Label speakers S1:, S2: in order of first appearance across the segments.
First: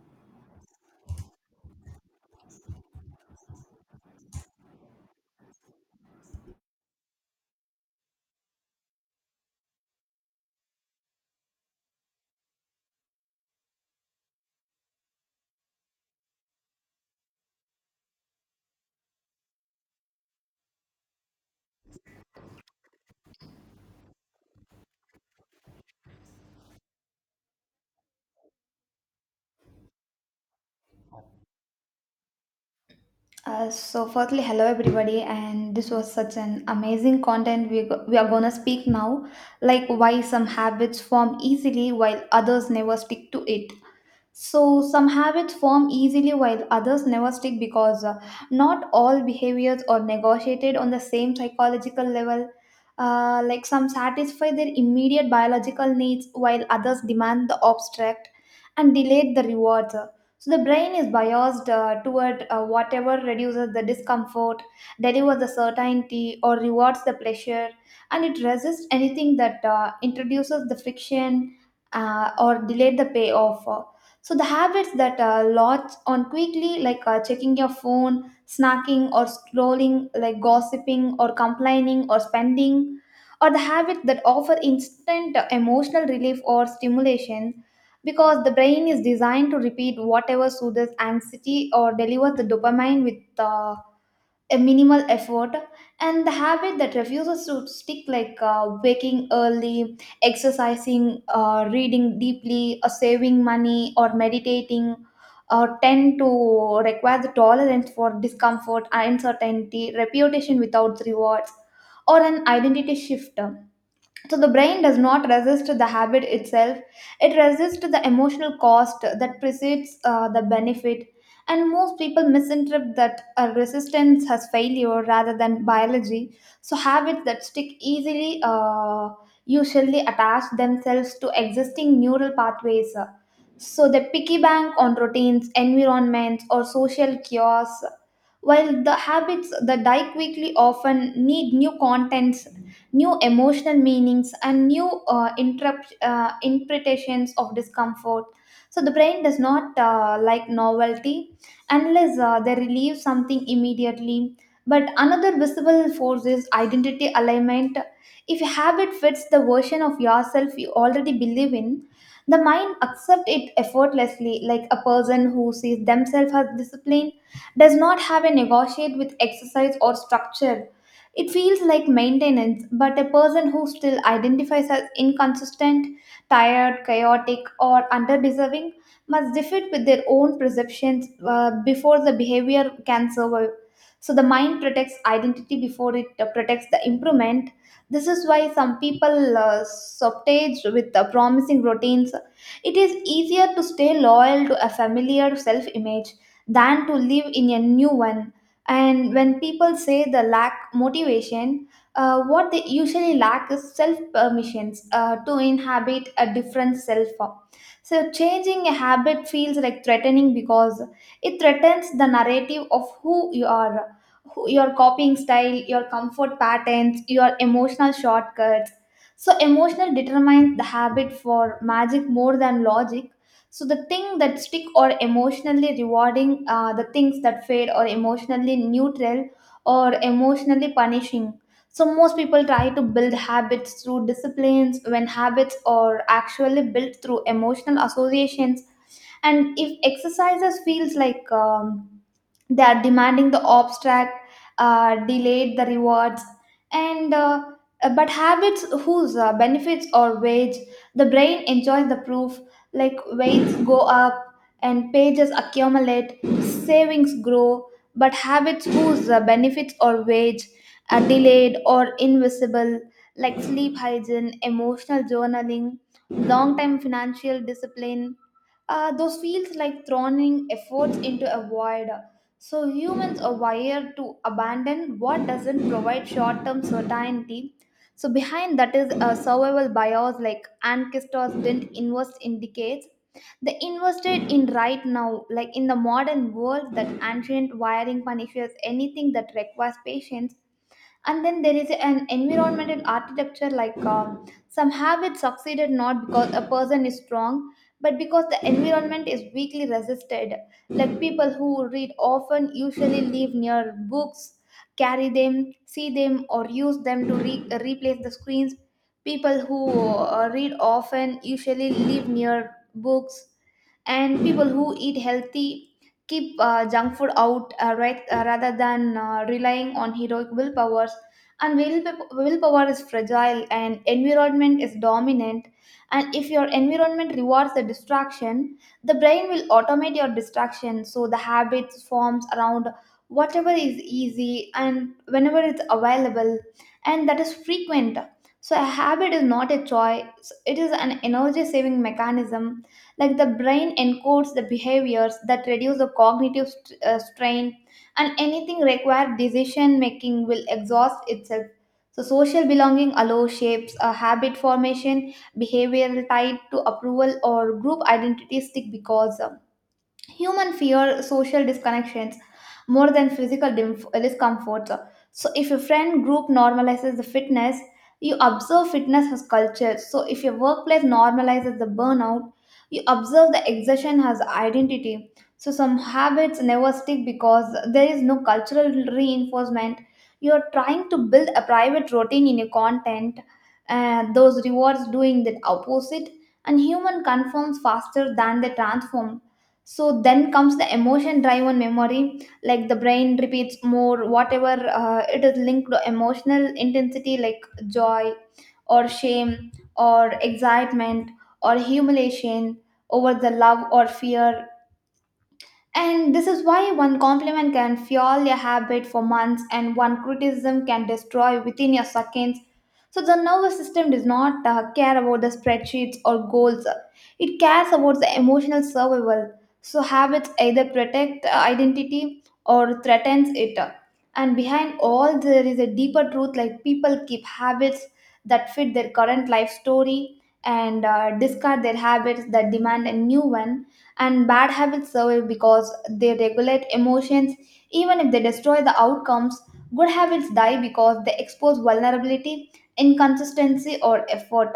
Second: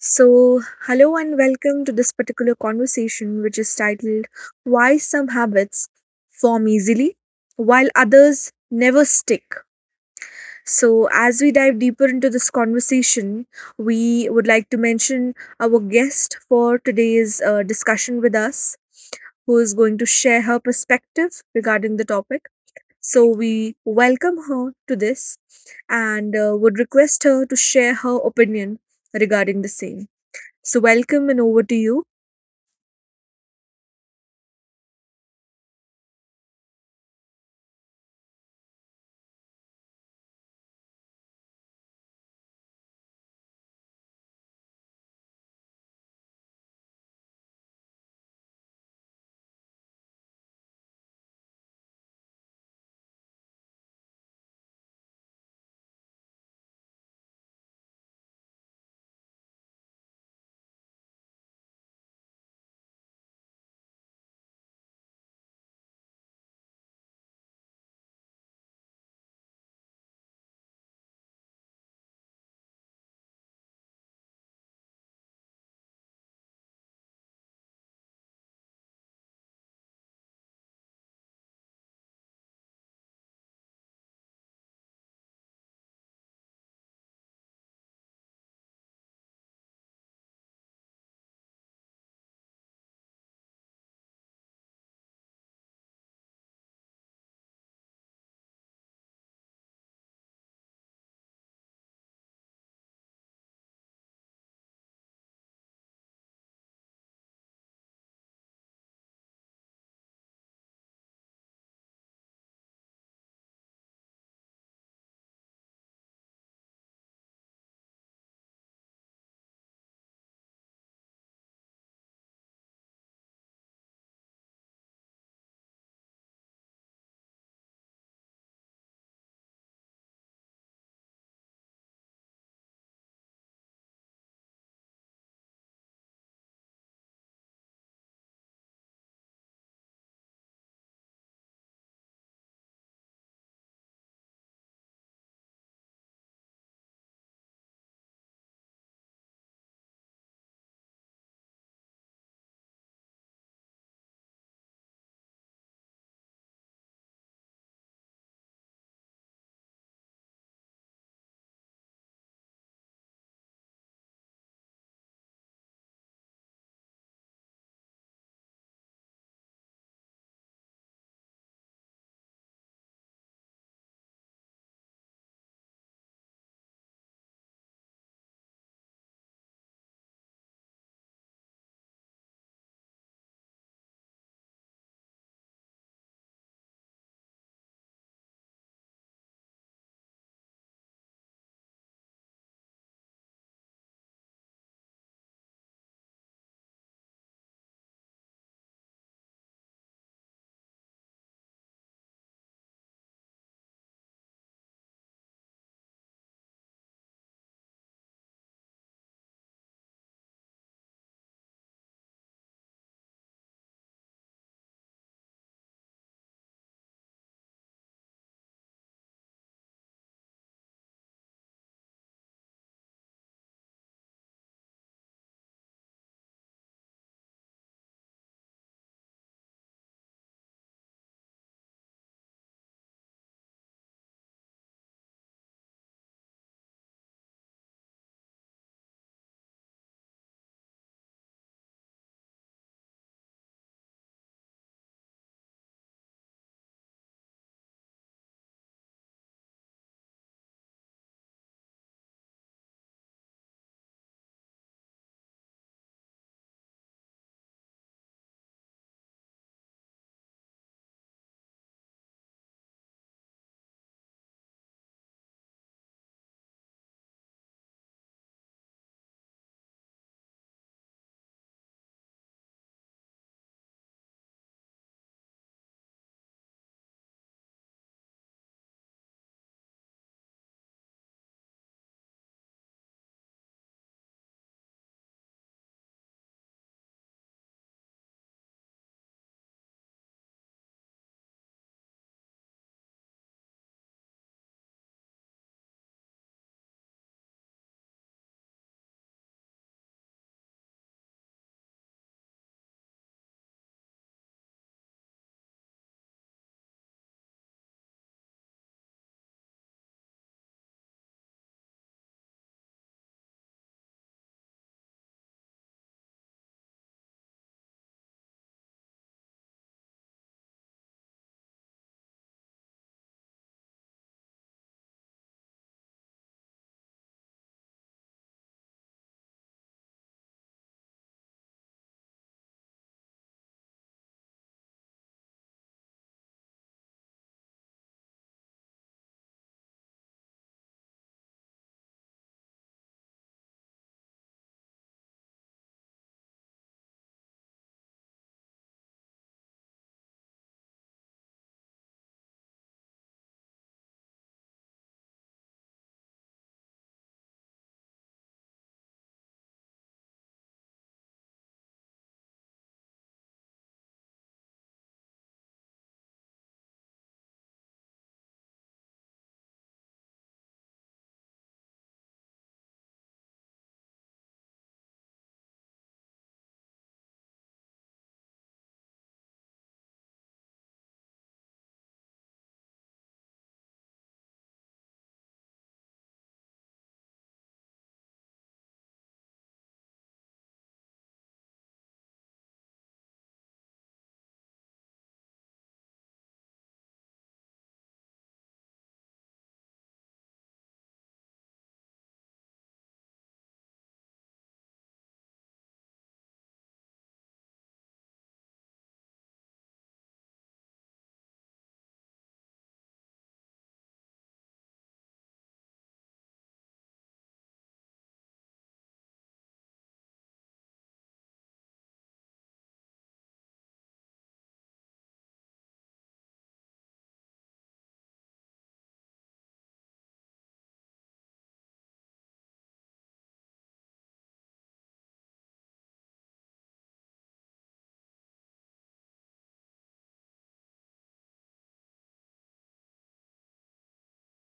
S1: So, hello and welcome to this particular conversation, which is titled Why Some Habits Form Easily While Others Never Stick. So, as we dive deeper into this conversation, we would like to mention our guest for today's discussion with us, who is going to share her perspective regarding the topic. So, we welcome her to this and would request her to share her opinion regarding the same. So, welcome and over to you.
S2: So firstly, hello everybody, and this was such an amazing content. We are gonna speak now, like why some habits form easily while others never stick to it. So, some habits form easily while others never stick because not all behaviors are negotiated on the same psychological level. Like some satisfy their immediate biological needs while others demand the abstract and delayed the rewards. So, the brain is biased toward whatever reduces the discomfort, delivers the certainty, or rewards the pleasure, and it resists anything that introduces the friction or delay the payoff. So the habits that latch on quickly, like checking your phone, snacking or scrolling, like gossiping or complaining or spending, or the habits that offer instant emotional relief or stimulation, because the brain is designed to repeat whatever soothes anxiety or delivers the dopamine with a minimal effort, and the habit that refuses to stick, like waking early, exercising, reading deeply or saving money or meditating, tend to require the tolerance for discomfort, uncertainty, reputation without rewards, or an identity shift. So the brain does not resist the habit itself, it resists the emotional cost that precedes the benefit, and most people misinterpret that resistance as failure rather than biology. So habits that stick easily usually attach themselves to existing neural pathways, so they piggy bank on routines, environments, or social cues, while the habits that die quickly often need new contents, new emotional meanings, and new interpretations of discomfort. So the brain does not like novelty unless they relieve something immediately. But another visible force is identity alignment. If a habit fits the version of yourself you already believe in, the mind accepts it effortlessly, like a person who sees themselves as disciplined does not have a negotiate with exercise or structure. It feels like maintenance, but a person who still identifies as inconsistent, tired, chaotic, or underdeserving must defeat with their own perceptions before the behavior can survive. So the mind protects identity before it protects the improvement. This is why some people subtaged with the promising routines. It is easier to stay loyal to a familiar self image than to live in a new one. And when people say the lack motivation, what they usually lack is self permissions to inhabit a different self form. So changing a habit feels like threatening because it threatens the narrative of who you are, who, your copying style, your comfort patterns, your emotional shortcuts. So emotional determines the habit for magic more than logic, so the thing that stick or emotionally rewarding, the things that fade or emotionally neutral or emotionally punishing. So most people try to build habits through disciplines when habits are actually built through emotional associations, and if exercises feels like they are demanding the abstract, delayed the rewards, and but habits whose benefits or wage, the brain enjoys the proof, like weights go up and pages accumulate, savings grow. But habits whose benefits or wage are delayed or invisible, like sleep hygiene, emotional journaling, long time financial discipline, those feels like throwing efforts into a void. So humans are wired to abandon what doesn't provide short-term certainty. So behind that is a survival bias, like ancestors didn't invest in decades. They invested in right now, like in the modern world that ancient wiring punishes anything that requires patience. And then there is an environmental architecture, like some have it succeeded not because a person is strong but because the environment is weakly resisted, like people who read often usually live near books, carry them, see them, or use them to replace the screens. People who read often usually live near books, and people who eat healthy keep junk food out, right, rather than relying on heroic willpowers. And willpower is fragile and environment is dominant, and if your environment rewards the distraction, the brain will automate your distraction, so the habit forms around whatever is easy and whenever it's available, and that is frequent. So a habit is not a choice, it is an energy saving mechanism, like the brain encodes the behaviors that reduce the cognitive strain, and anything required decision making will exhaust itself. So social belonging allows shapes a habit formation, behavioral tied to approval or group identity stick because of human fear social disconnections more than physical discomforts. So, if your friend group normalizes the fitness, you observe fitness as culture. So, if your workplace normalizes the burnout, you observe the exertion as identity. So, some habits never stick because there is no cultural reinforcement. You are trying to build a private routine in your content, and those rewards doing the opposite. And human conforms faster than they transform. So then comes the emotion driven memory, like the brain repeats more whatever it is linked to emotional intensity, like joy or shame or excitement or humiliation over the love or fear. And this is why one compliment can fuel a habit for months and one criticism can destroy within a seconds. So the nervous system does not care about the spreadsheets or goals. It cares about the emotional survival. So habits either protect identity or threatens it. And behind all there is a deeper truth, like people keep habits that fit their current life story and discard their habits that demand a new one, and bad habits survive because they regulate emotions even if they destroy the outcomes. Good habits die because they expose vulnerability, inconsistency, or effort.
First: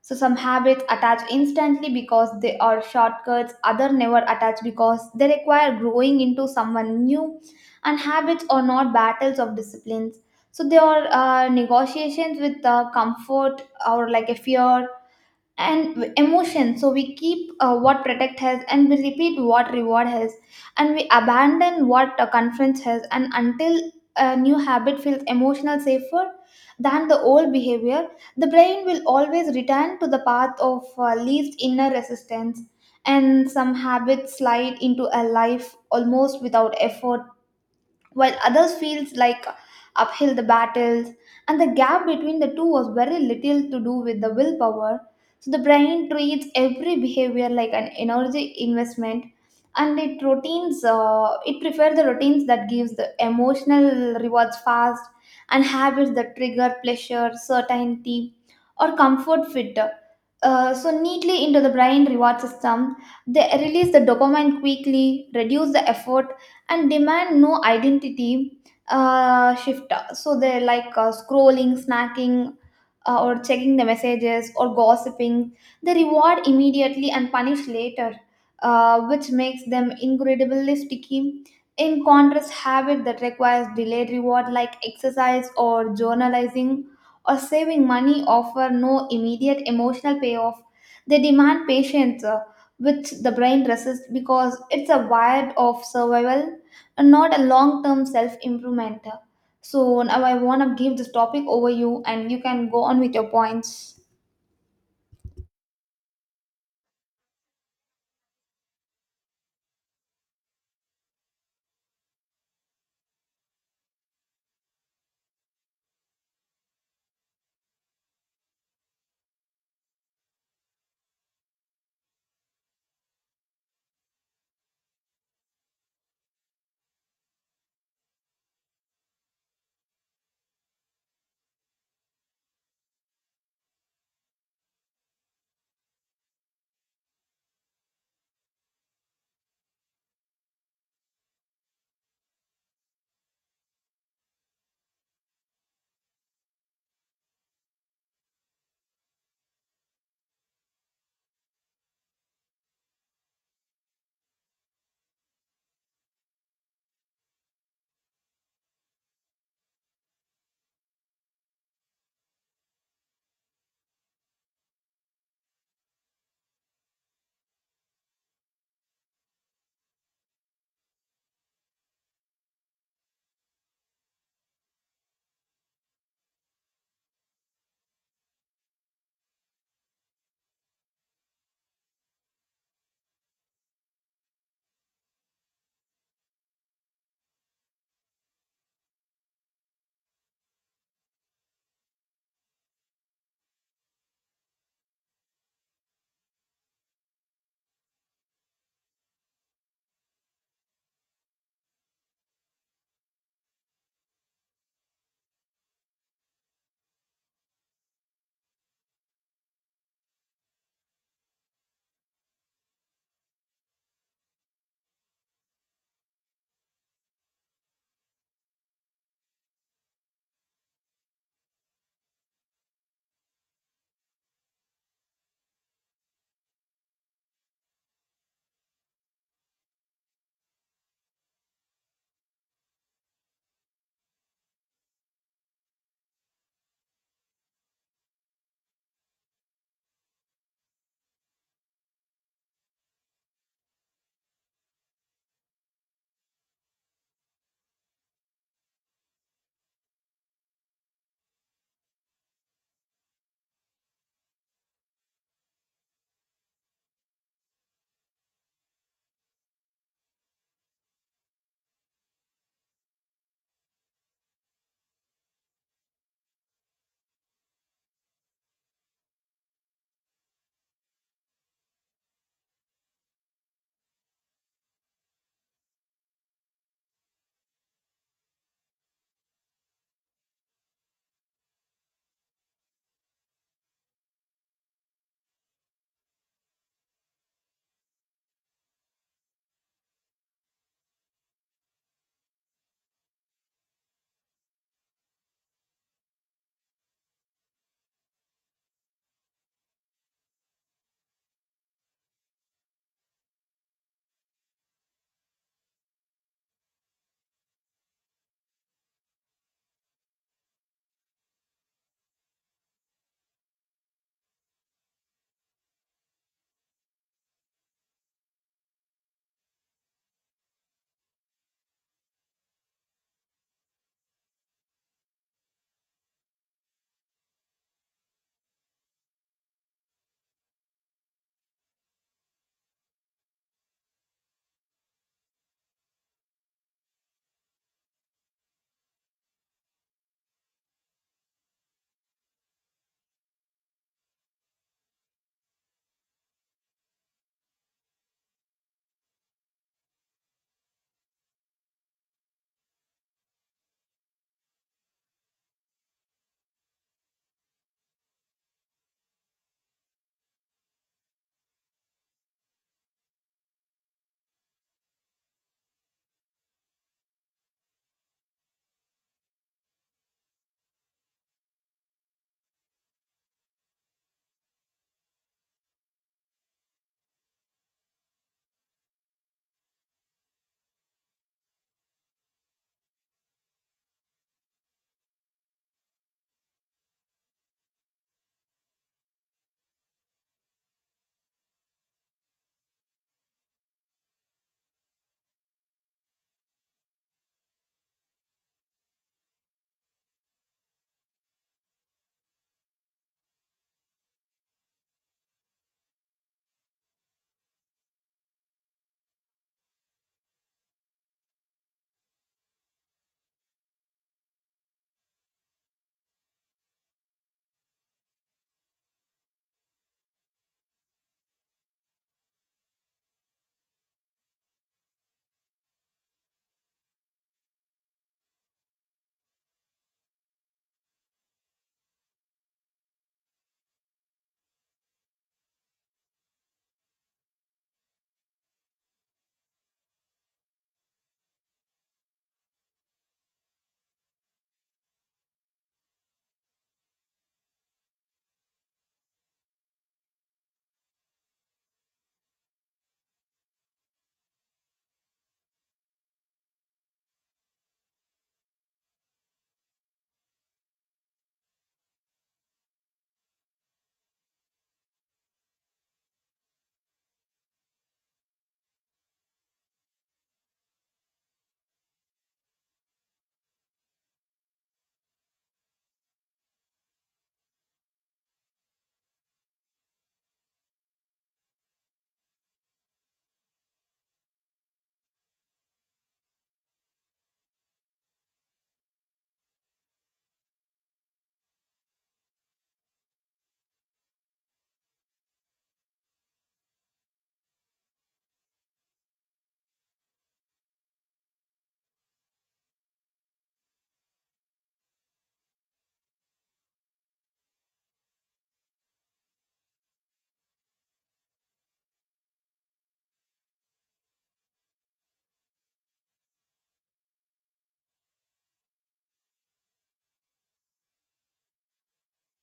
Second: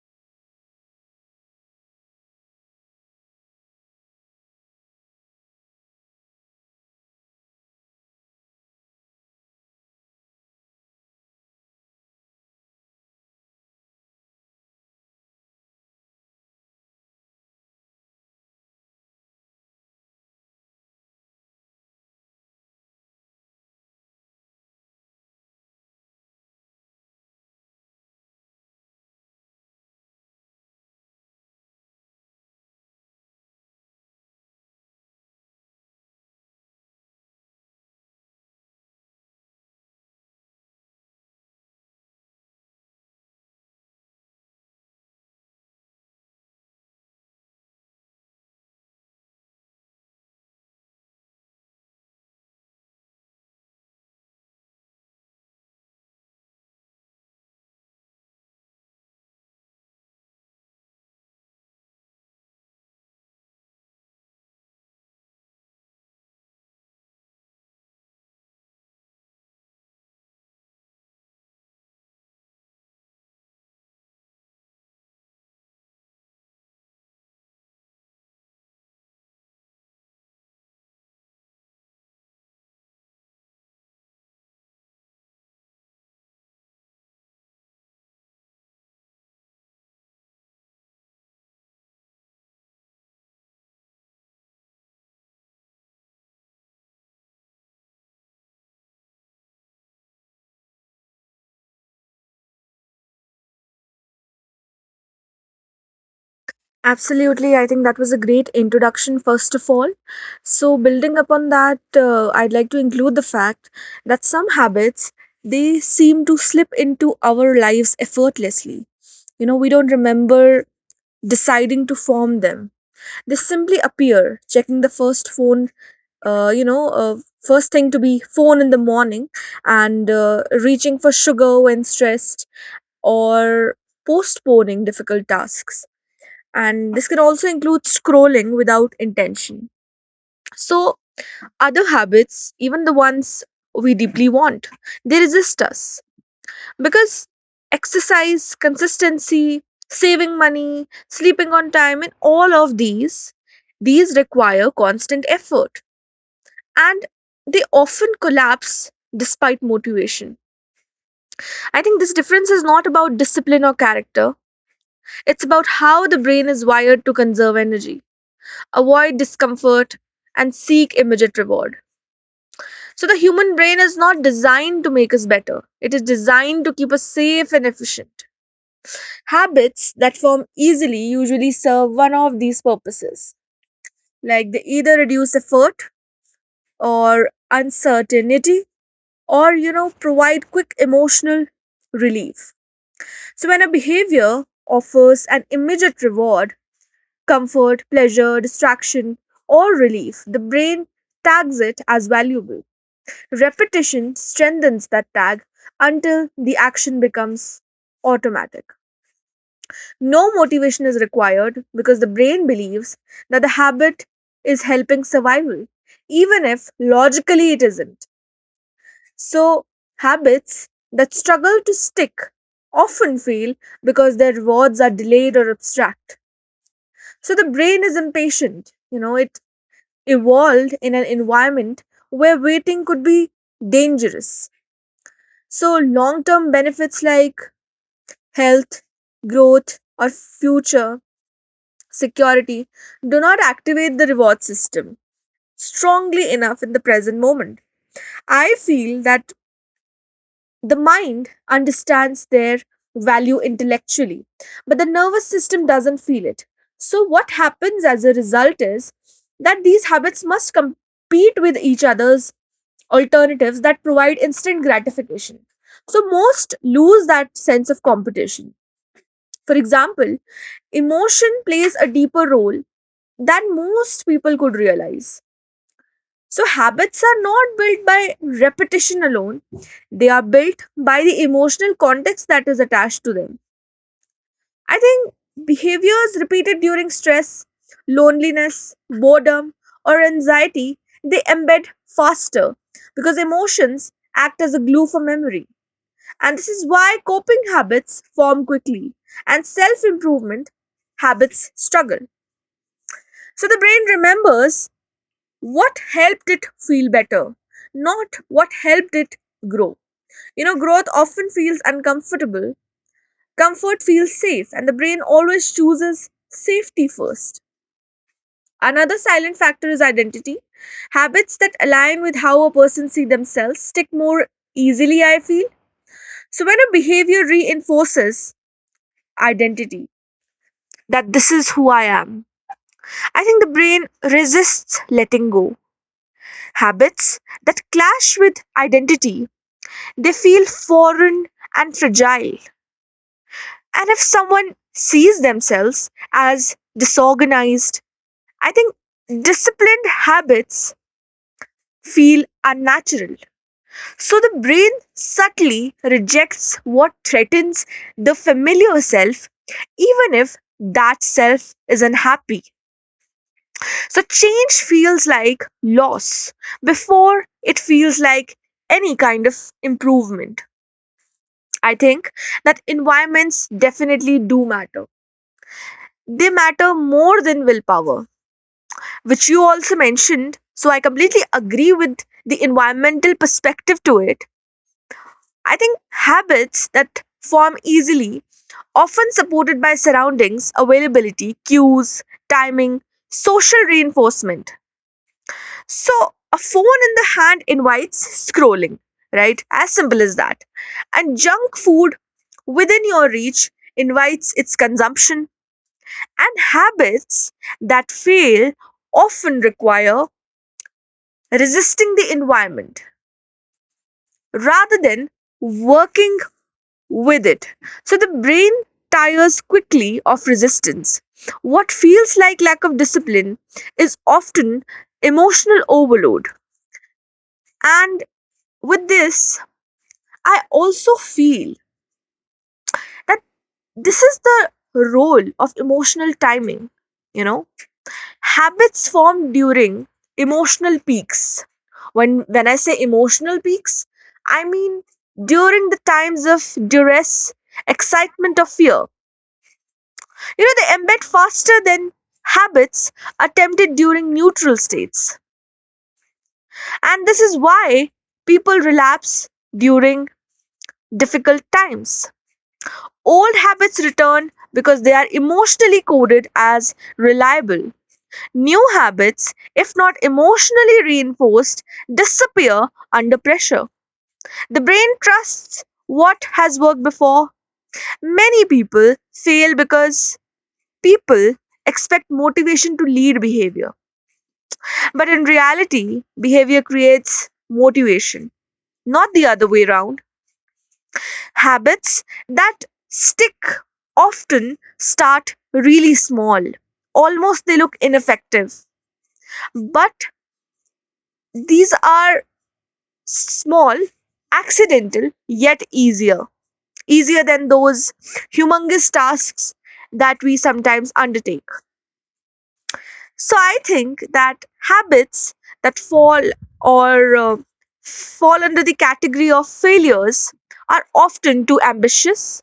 S2: So some habits attach instantly because they are shortcuts, other never attach because they require growing into someone new. And habits are not battles of disciplines, so they are negotiations with comfort or like a fear and emotion. So we keep what protect has, and we repeat what reward has, and we abandon what conference has. And until a new habit feels emotional safer than the old behavior, the brain will always return to the path of least inner resistance. And some habits slide into a life almost without effort while others feels like uphill the battles, and the gap between the two was very little to do with the willpower. So the brain treats every behavior like an energy investment, and it prefers the routines that gives the emotional rewards fast. And habits that trigger pleasure, certainty, or comfort fit so neatly into the brain reward system. They release the dopamine quickly, reduce the effort, and demand no identity shift. So they're like scrolling, snacking, or checking the messages or gossiping. They reward immediately and punish later, which makes them incredibly sticky. In contrast, habit that requires delayed reward, like exercise or journalizing or saving money, offer no immediate emotional payoff. They demand patience, which the brain resists because it's a wired of survival and not a long term self improvement. So now I want to give this topic over you and you can go on with your points.
S1: Absolutely. I think that was a great introduction, first of all. So, building upon that, I'd like to include the fact that some habits, they seem to slip into our lives effortlessly. You know, we don't remember deciding to form them, they simply appear, checking the first phone, uh, you know, uh, first thing to be phone in the morning, and reaching for sugar when stressed, or postponing difficult tasks, and this can also include scrolling without intention. So other habits, even the ones we deeply want, they resist us because exercise consistency, saving money, sleeping on time, and all of these require constant effort, and they often collapse despite motivation. I think this difference is not about discipline or character, it's about how the brain is wired to conserve energy, avoid discomfort, and seek immediate reward. So, the human brain is not designed to make us better, it is designed to keep us safe and efficient. Habits that form easily usually serve one of these purposes, like they either reduce effort or uncertainty, or, you know, provide quick emotional relief. So when a behavior offers an immediate reward, comfort, pleasure, distraction, or relief, the brain tags it as valuable. Repetition strengthens that tag until the action becomes automatic. No motivation is required because the brain believes that the habit is helping survival, even if logically it isn't. So, habits that struggle to stick often fail because their rewards are delayed or abstract. So, the brain is impatient. You know, it evolved in an environment where waiting could be dangerous. So, long term benefits like health, growth, or future security do not activate the reward system strongly enough in the present moment. I feel that the mind understands their value intellectually, but the nervous system doesn't feel it. So, what happens as a result is that these habits must compete with each other's alternatives that provide instant gratification. So, most lose that sense of competition. For example, emotion plays a deeper role than most people could realize. So, habits are not built by repetition alone, they are built by the emotional context that is attached to them. I think behaviors repeated during stress, loneliness, boredom, or anxiety, they embed faster because emotions act as a glue for memory. And this is why coping habits form quickly and self improvement habits struggle. So the brain remembers what helped it feel better, not what helped it grow. You know, growth often feels uncomfortable, comfort feels safe, and the brain always chooses safety first. Another silent factor is identity. Habits that align with how a person sees themselves stick more easily, I feel. So when a behavior reinforces identity, that this is who I am, I think the brain resists letting go habits that clash with identity. They feel foreign and fragile. And if someone sees themselves as disorganized, I think disciplined habits feel unnatural. So the brain subtly rejects what threatens the familiar self, even if that self is unhappy. So change feels like loss before it feels like any kind of improvement. I think that environments definitely do matter. They matter more than willpower, which you also mentioned. So I completely agree with the environmental perspective to it. I think habits that form easily, often supported by surroundings, availability, cues, timing, social reinforcement. So a phone in the hand invites scrolling, right? As simple as that. And junk food within your reach invites its consumption. And habits that fail often require resisting the environment rather than working with it. So the brain tires quickly of resistance. What feels like lack of discipline is often emotional overload. And with this, I also feel that this is the role of emotional timing, you know. Habits form during emotional peaks. When I say emotional peaks, I mean during the times of duress, excitement, or fear. You know, they embed faster than habits attempted during neutral states. And this is why people relapse during difficult times. Old habits return because they are emotionally coded as reliable. New habits, if not emotionally reinforced, disappear under pressure. The brain trusts what has worked before. Many people fail because people expect motivation to lead behavior. But in reality, behavior creates motivation, not the other way around. Habits that stick often start really small, almost they look ineffective. But these are small, accidental, yet easier. Easier than those humongous tasks that we sometimes undertake. So I think that habits that fall or fall under the category of failures are often too ambitious,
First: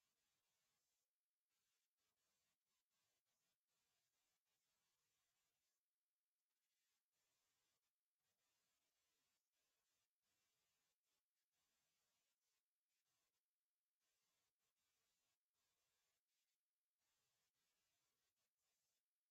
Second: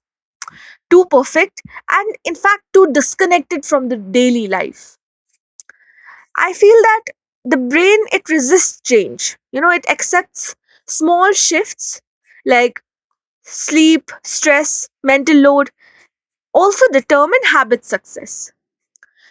S1: too perfect, and in fact too disconnected from the daily life. I feel that the brain, it resists change. You know, it accepts small shifts like sleep, stress, mental load also determine habit success.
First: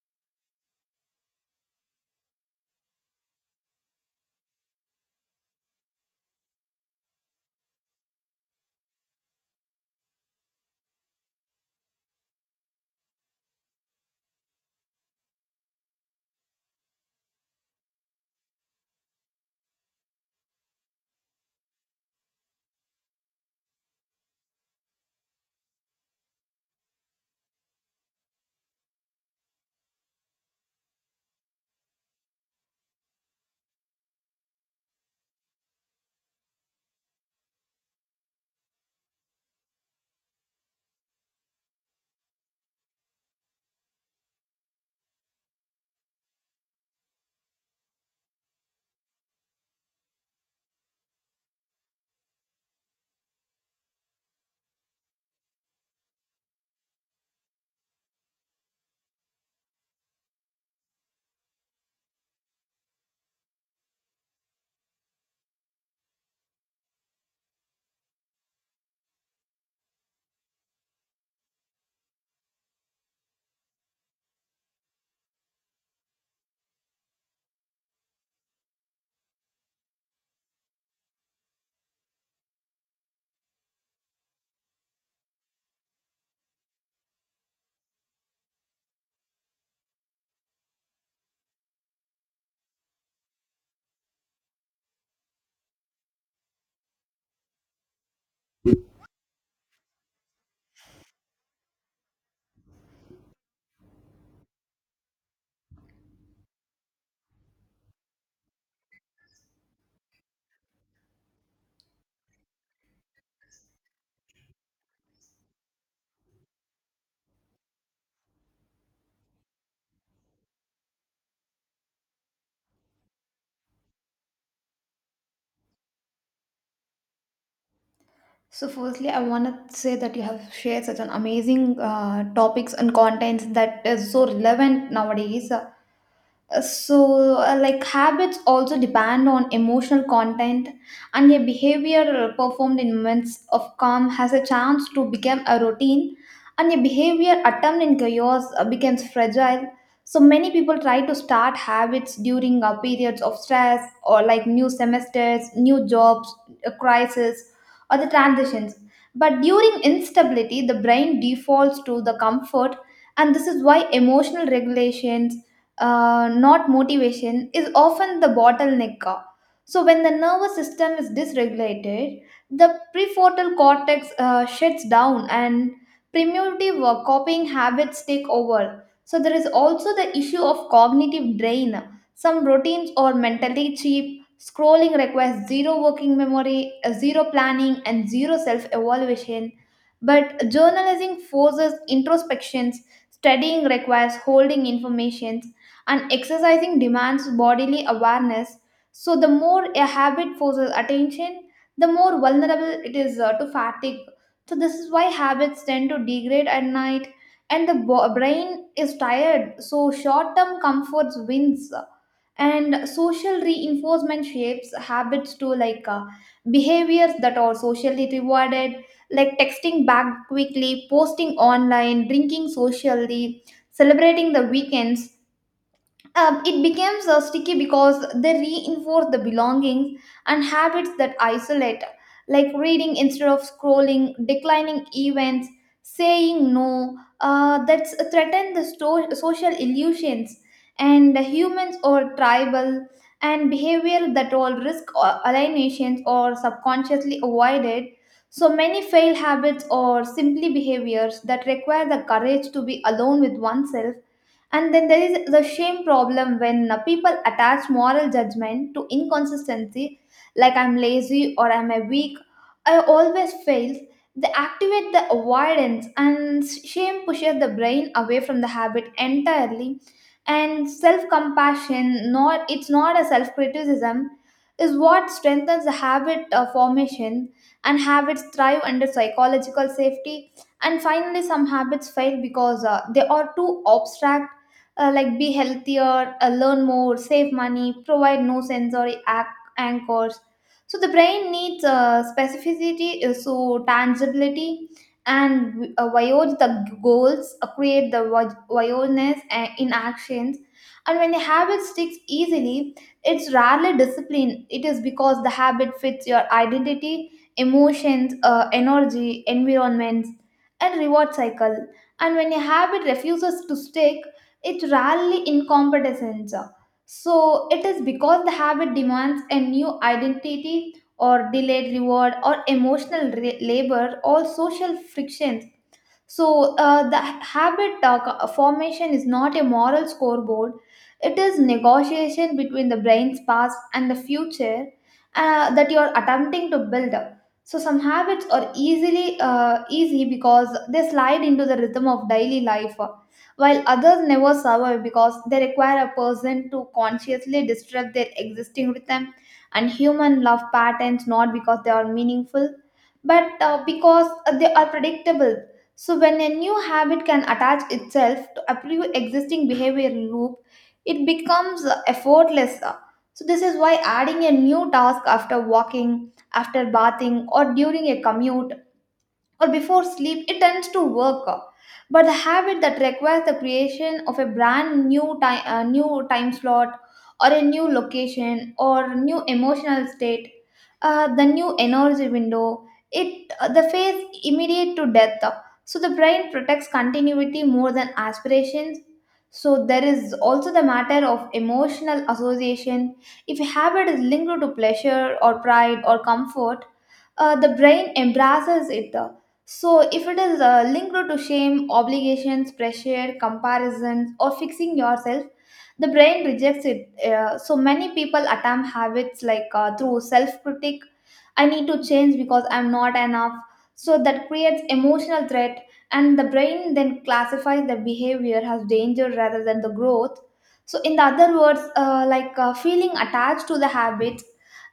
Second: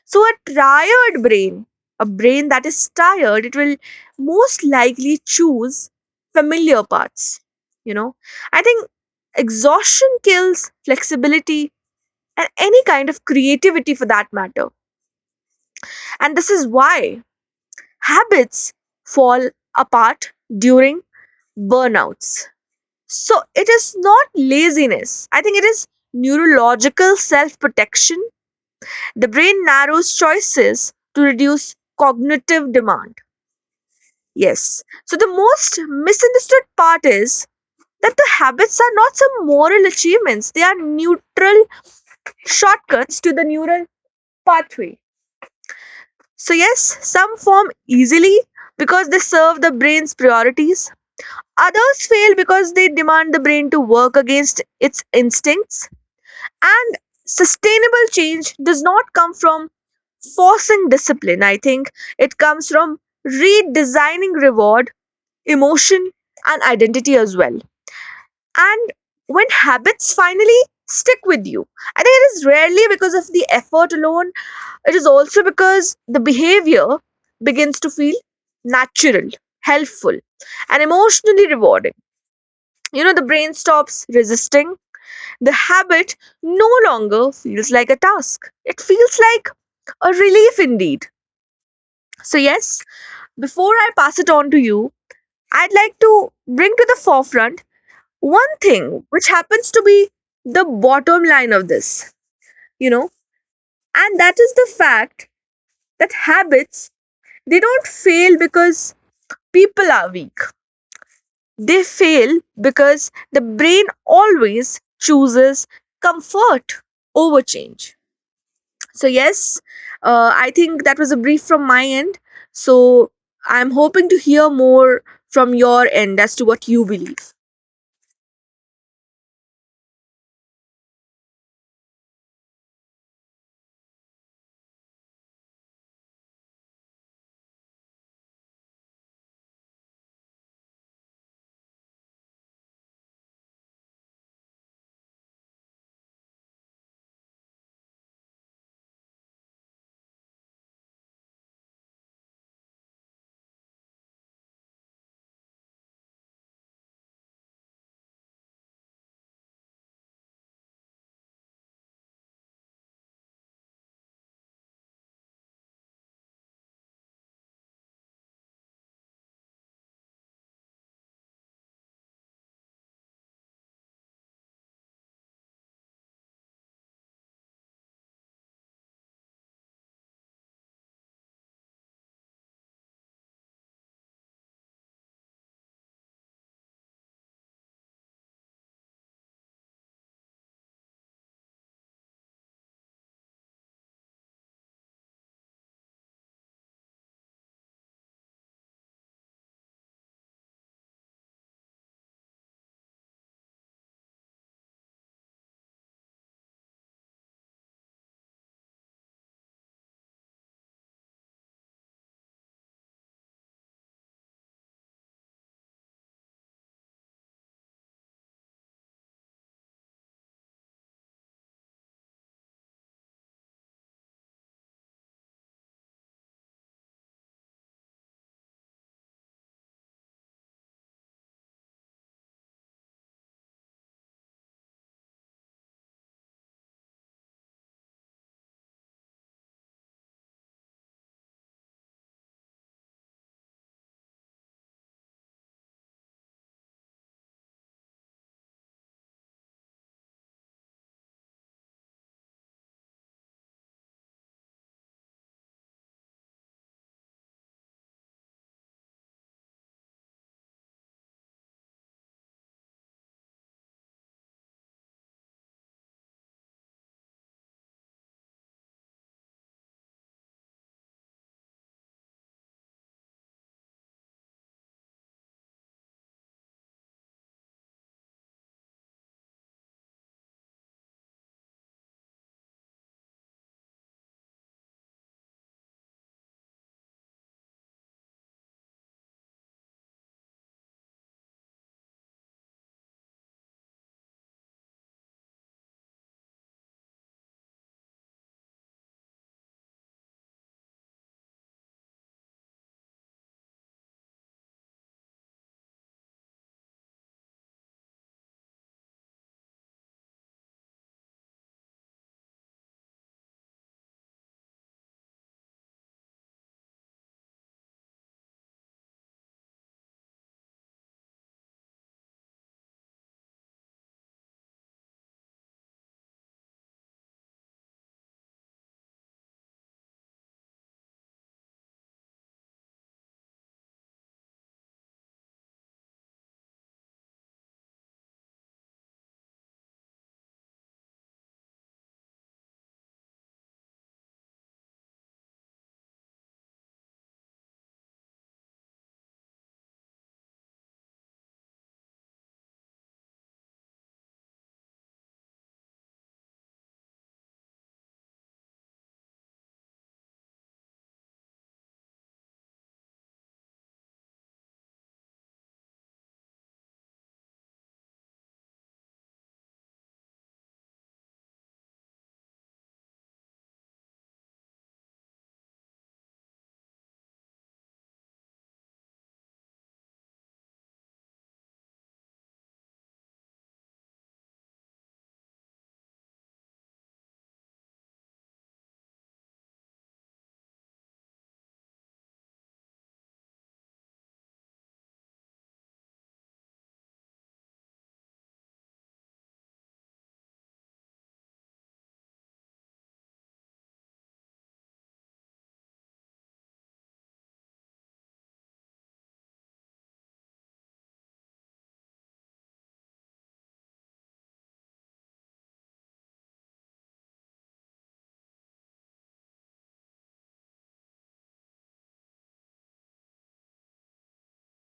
S1: So, a tired brain, a brain that is tired, it will most likely choose familiar paths. You know, I think exhaustion kills flexibility and any kind of creativity for that matter. And this is why habits fall apart during burnouts. So it is not laziness. I think it is neurological self protection. The brain narrows choices to reduce cognitive demand. Yes. So the most misunderstood part is that the habits are not some moral achievements, they are neutral shortcuts to the neural pathway. So, yes, some form easily because they serve the brain's priorities. Others fail because they demand the brain to work against its instincts. And sustainable change does not come from forcing discipline, I think. It comes from redesigning reward, emotion, and identity as well. And when habits finally stick with you, I think it is rarely because of the effort alone, it is also because the behavior begins to feel natural, helpful, and emotionally rewarding. You know, the brain stops resisting, the habit no longer feels like a task, it feels like a relief indeed. So, yes, before I pass it on to you, I'd like to bring to the forefront one thing which happens to be the bottom line of this, you know, and that is the fact that habits, they don't fail because people are weak. They fail because the brain always chooses comfort over change. So yes, I think that was a brief from my end. So I'm hoping to hear more from your end as to what you believe.
S2: So firstly, I want to say that you have shared such an amazing topics and contents that is so relevant nowadays. So like habits also depend on emotional content, and a behavior performed in moments of calm has a chance to become a routine, and a behavior attempt in chaos becomes fragile. So many people try to start habits during periods of stress or like new semesters, new jobs, a crisis, or the transitions, but during instability the brain defaults to the comfort. And this is why emotional regulations, not motivation, is often the bottleneck. So, when the nervous system is dysregulated, the prefrontal cortex shuts down and primitive copying habits take over. So, there is also the issue of cognitive drain. Some routines are mentally cheap. Scrolling requires zero working memory, zero planning, and zero self evaluation. But journalizing forces introspections, studying requires holding information, and exercising demands bodily awareness. So the more a habit forces attention, the more vulnerable it is to fatigue. So this is why habits tend to degrade at night, and the brain is tired, so short term comforts wins, and social reinforcement shapes habits to, like, behaviors that are socially rewarded, like texting back quickly, posting online, drinking socially, celebrating the weekends, it becomes sticky because they reinforce the belongings. And habits that isolate, like reading instead of scrolling, declining events, saying no, that threaten the social illusions. And humans or tribal, and behavior that all risk or alienations or subconsciously avoided. So many failed habits or simply behaviors that require the courage to be alone with oneself. And then there is the shame problem when people attach moral judgment to inconsistency, like I'm lazy or I'm a weak, I always fail. They activate the avoidance, and shame pushes the brain away from the habit entirely. And self-compassion, not it's not a self-criticism, is what strengthens the habit formation. And habits thrive under psychological safety. And finally, some habits fail because they are too abstract, like be healthier, learn more, save money, provide no sensory anchors. So the brain needs specificity, so tangibility, and violate the goals, create the violence in actions. And when the habit sticks easily, it's rarely discipline. It is because the habit fits your identity, emotions, energy, environments, and reward cycle. And when a habit refuses to stick, it's rarely incompetence. So it is because the habit demands a new identity or delayed reward or emotional labor or social friction. So, the habit formation is not a moral scoreboard. It is negotiation between the brain's past and the future that you are attempting to build up. So, some habits are easily easy because they slide into the rhythm of daily life, while others never survive because they require a person to consciously disrupt their existing rhythm and human love patterns, not because they are meaningful, but because they are predictable. So, when a new habit can attach itself to a pre existing behavior loop, it becomes effortless. So, this is why adding a new task after walking, after bathing, or during a commute or before sleep, it tends to work. But the habit that requires the creation of a new time slot, or a new location, or new emotional state, the new energy window, it the phase immediate to death. So the brain protects continuity more than aspirations. So there is also the matter of emotional association. If a habit is linked to pleasure or pride or comfort, the brain embraces it. So, if it is linked to shame, obligations, pressure, comparisons, or fixing yourself, the brain rejects it. So, many people attempt habits through self critic, I need to change because I'm not enough. So, that creates emotional threat, and the brain then classifies the behavior as danger rather than the growth. So, in the other words, feeling attached to the habits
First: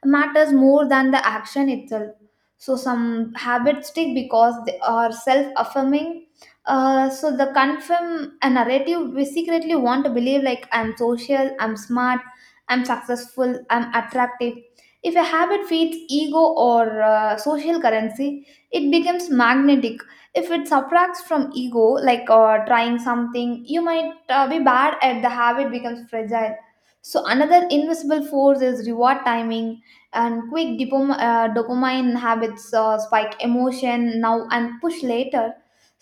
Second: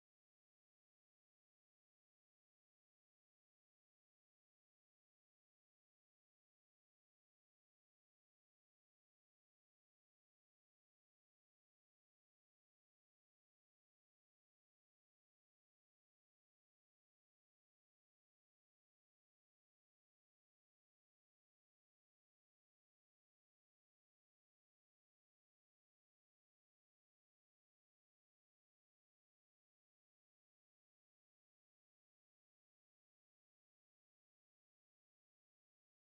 S2: matters more than the action itself. So some habits stick because they are self-affirming, so the confirm a narrative we secretly want to believe, like I'm social, I'm smart, I'm successful, I'm attractive. If a habit feeds ego or social currency, it becomes magnetic. If it subtracts from ego, trying something you might be bad at, the habit becomes fragile. So another invisible force is reward timing, and quick dopamine habits spike emotion now and push later.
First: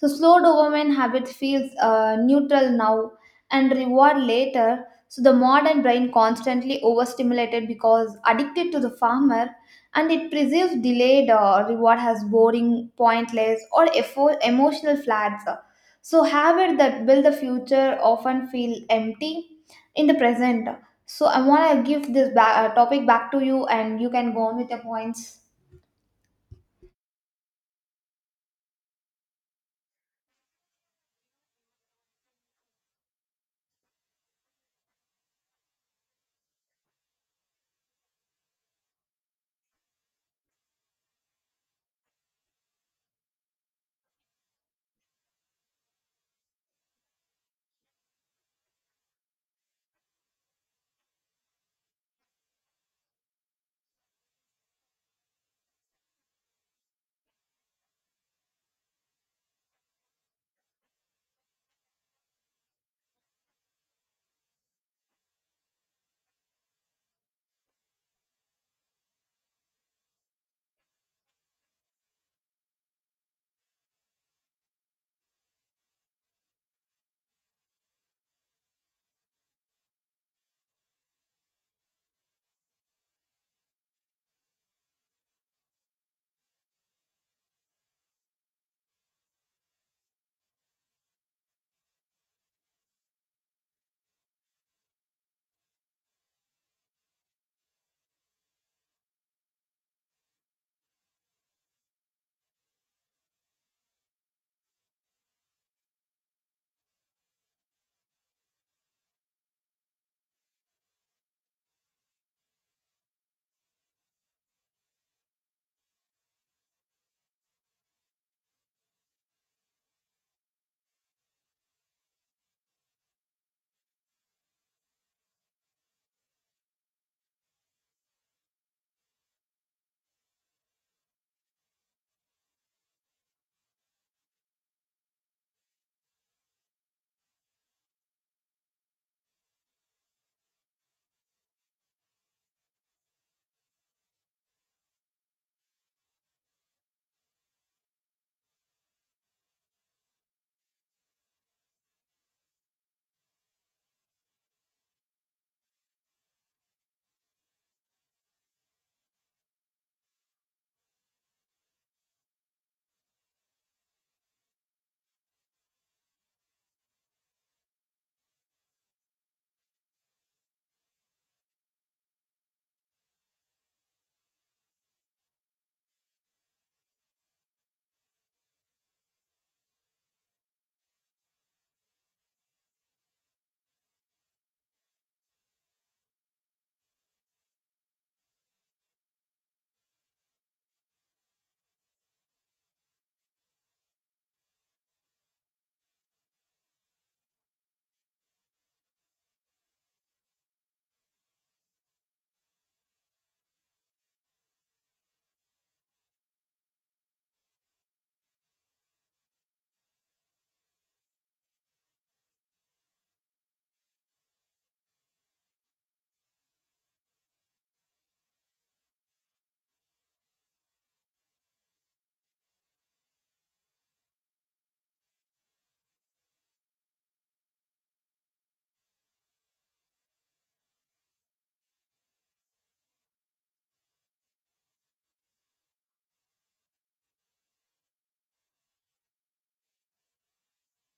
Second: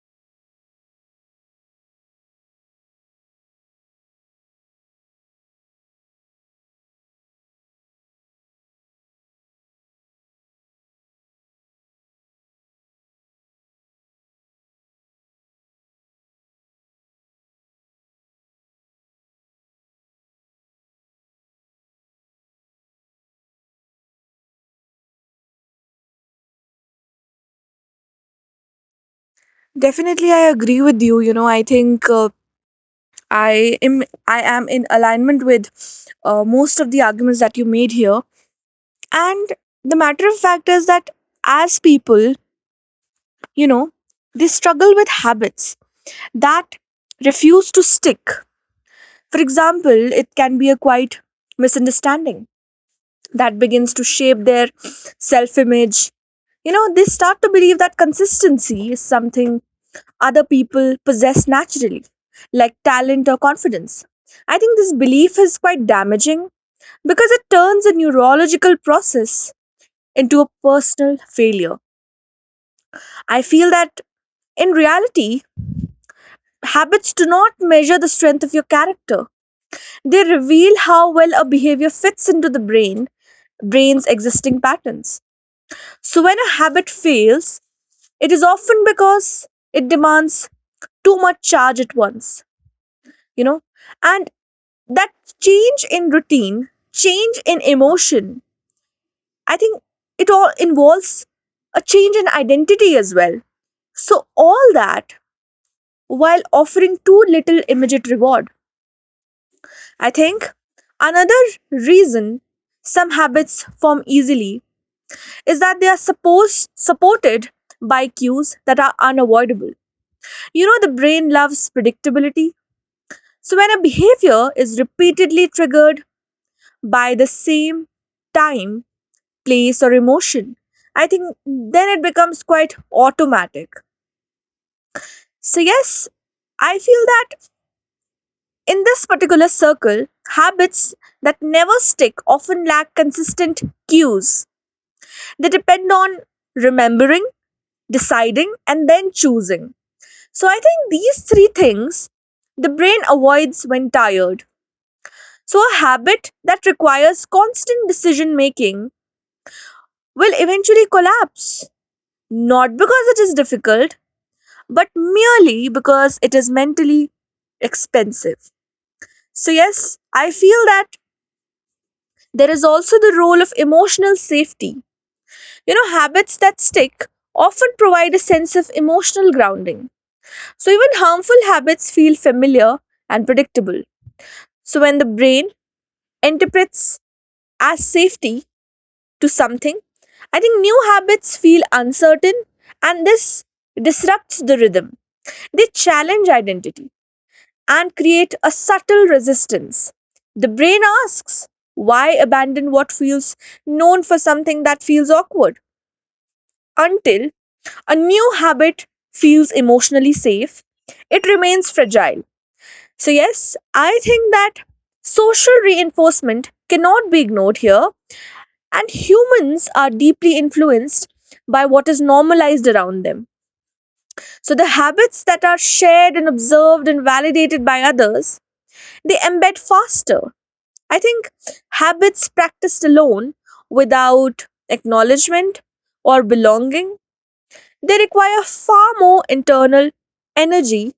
S2: So slow dopamine habit feels neutral now and reward later. So the modern brain constantly overstimulated because addicted to the farmer, and it perceives delayed reward as boring, pointless, or emotional flats. So habits that build the future often feel empty in the present. So I want to give this topic back to you, and you can go on with your points.
S1: Definitely, I agree with you. You know, I think I am in alignment with most of the arguments that you made here. And the matter of fact is that as people, you know, they struggle with habits that refuse to stick. For example, it can be a quite misunderstanding that begins to shape their self image. You know, they start to believe that consistency is something other people possess naturally, like talent or confidence. I think this belief is quite damaging because it turns a neurological process into a personal failure. I feel that in reality, habits do not measure the strength of your character, they reveal how well a behavior fits into the brain's existing patterns. So when a habit fails, it is often because it demands too much charge at once, you know, and that change in routine, change in emotion, I think it all involves a change in identity as well. So, all that while offering too little immediate reward. I think another reason some habits form easily is that they are supposed supported by cues that are unavoidable. You know, the brain loves predictability. So, when a behavior is repeatedly triggered by the same time, place, or emotion, I think then it becomes quite automatic. So, yes, I feel that in this particular circle, habits that never stick often lack consistent cues. They depend on remembering, deciding, and then choosing. So, I think these three things the brain avoids when tired. So, a habit that requires constant decision making will eventually collapse, not because it is difficult, but merely because it is mentally expensive. So, yes, I feel that there is also the role of emotional safety. You know, habits that stick often provide a sense of emotional grounding. So, even harmful habits feel familiar and predictable. So, when the brain interprets as safety, to something. I think new habits feel uncertain and this disrupts the rhythm. They challenge identity and create a subtle resistance. The brain asks, why abandon what feels known for something that feels awkward? Until a new habit feels emotionally safe, it remains fragile. So, yes, I think that social reinforcement cannot be ignored here. And humans are deeply influenced by what is normalized around them. So the habits that are shared and observed and validated by others, they embed faster. I think habits practiced alone without acknowledgement or belonging, they require far more internal energy,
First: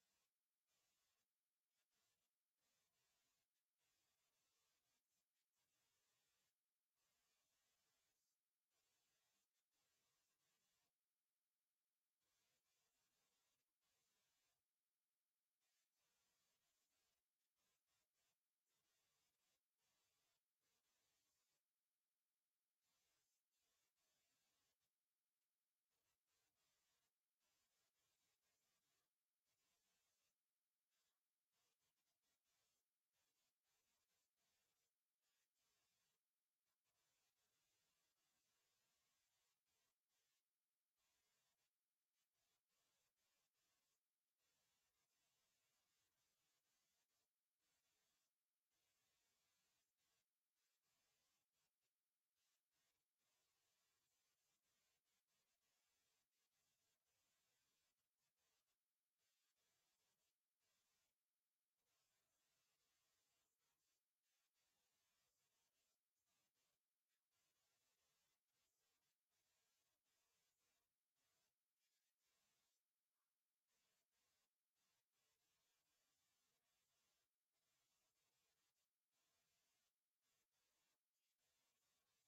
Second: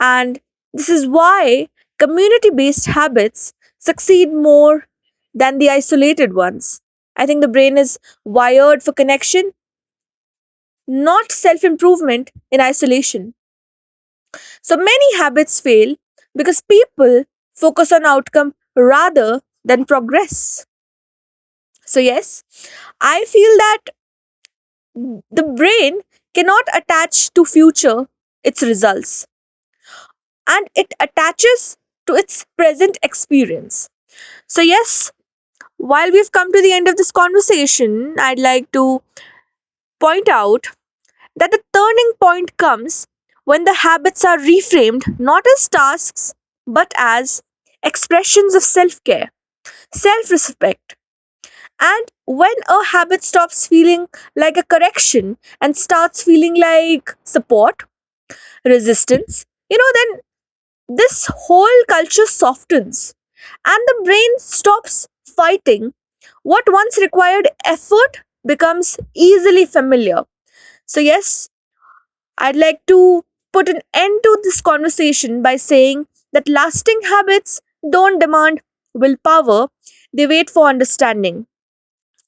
S1: and this is why community based habits succeed more than the isolated ones. I think the brain is wired for connection, not self improvement in isolation. So many habits fail because people focus on outcome rather than progress. So, yes, I feel that the brain cannot attach to future its results, and it attaches to its present experience. So, yes, while we've come to the end of this conversation, I'd like to point out that the turning point comes when the habits are reframed not as tasks but as expressions of self care, self respect. And when a habit stops feeling like a correction and starts feeling like support, resistance, you know, then this whole culture softens and the brain stops fighting. What once required effort becomes easily familiar. So, yes, I'd like to put an end to this conversation by saying that lasting habits don't demand willpower, they wait for understanding.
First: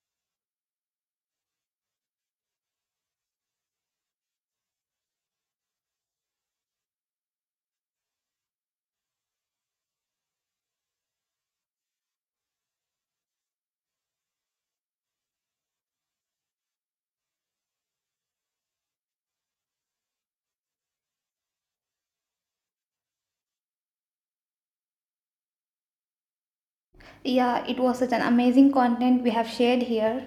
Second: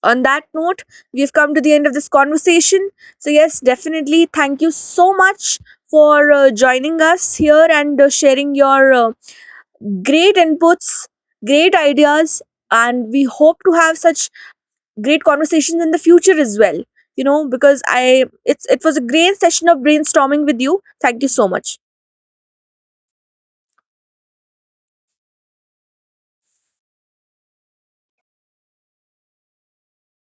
S1: On that note, we've come to the end of this conversation. So, yes, definitely thank you so much for joining us here and sharing your great inputs, great ideas, and we hope to have such great conversations in the future as well. You know, because I it's it was a great session of brainstorming with you. Thank you so much.
S2: Yeah, it was such an amazing content we have shared here.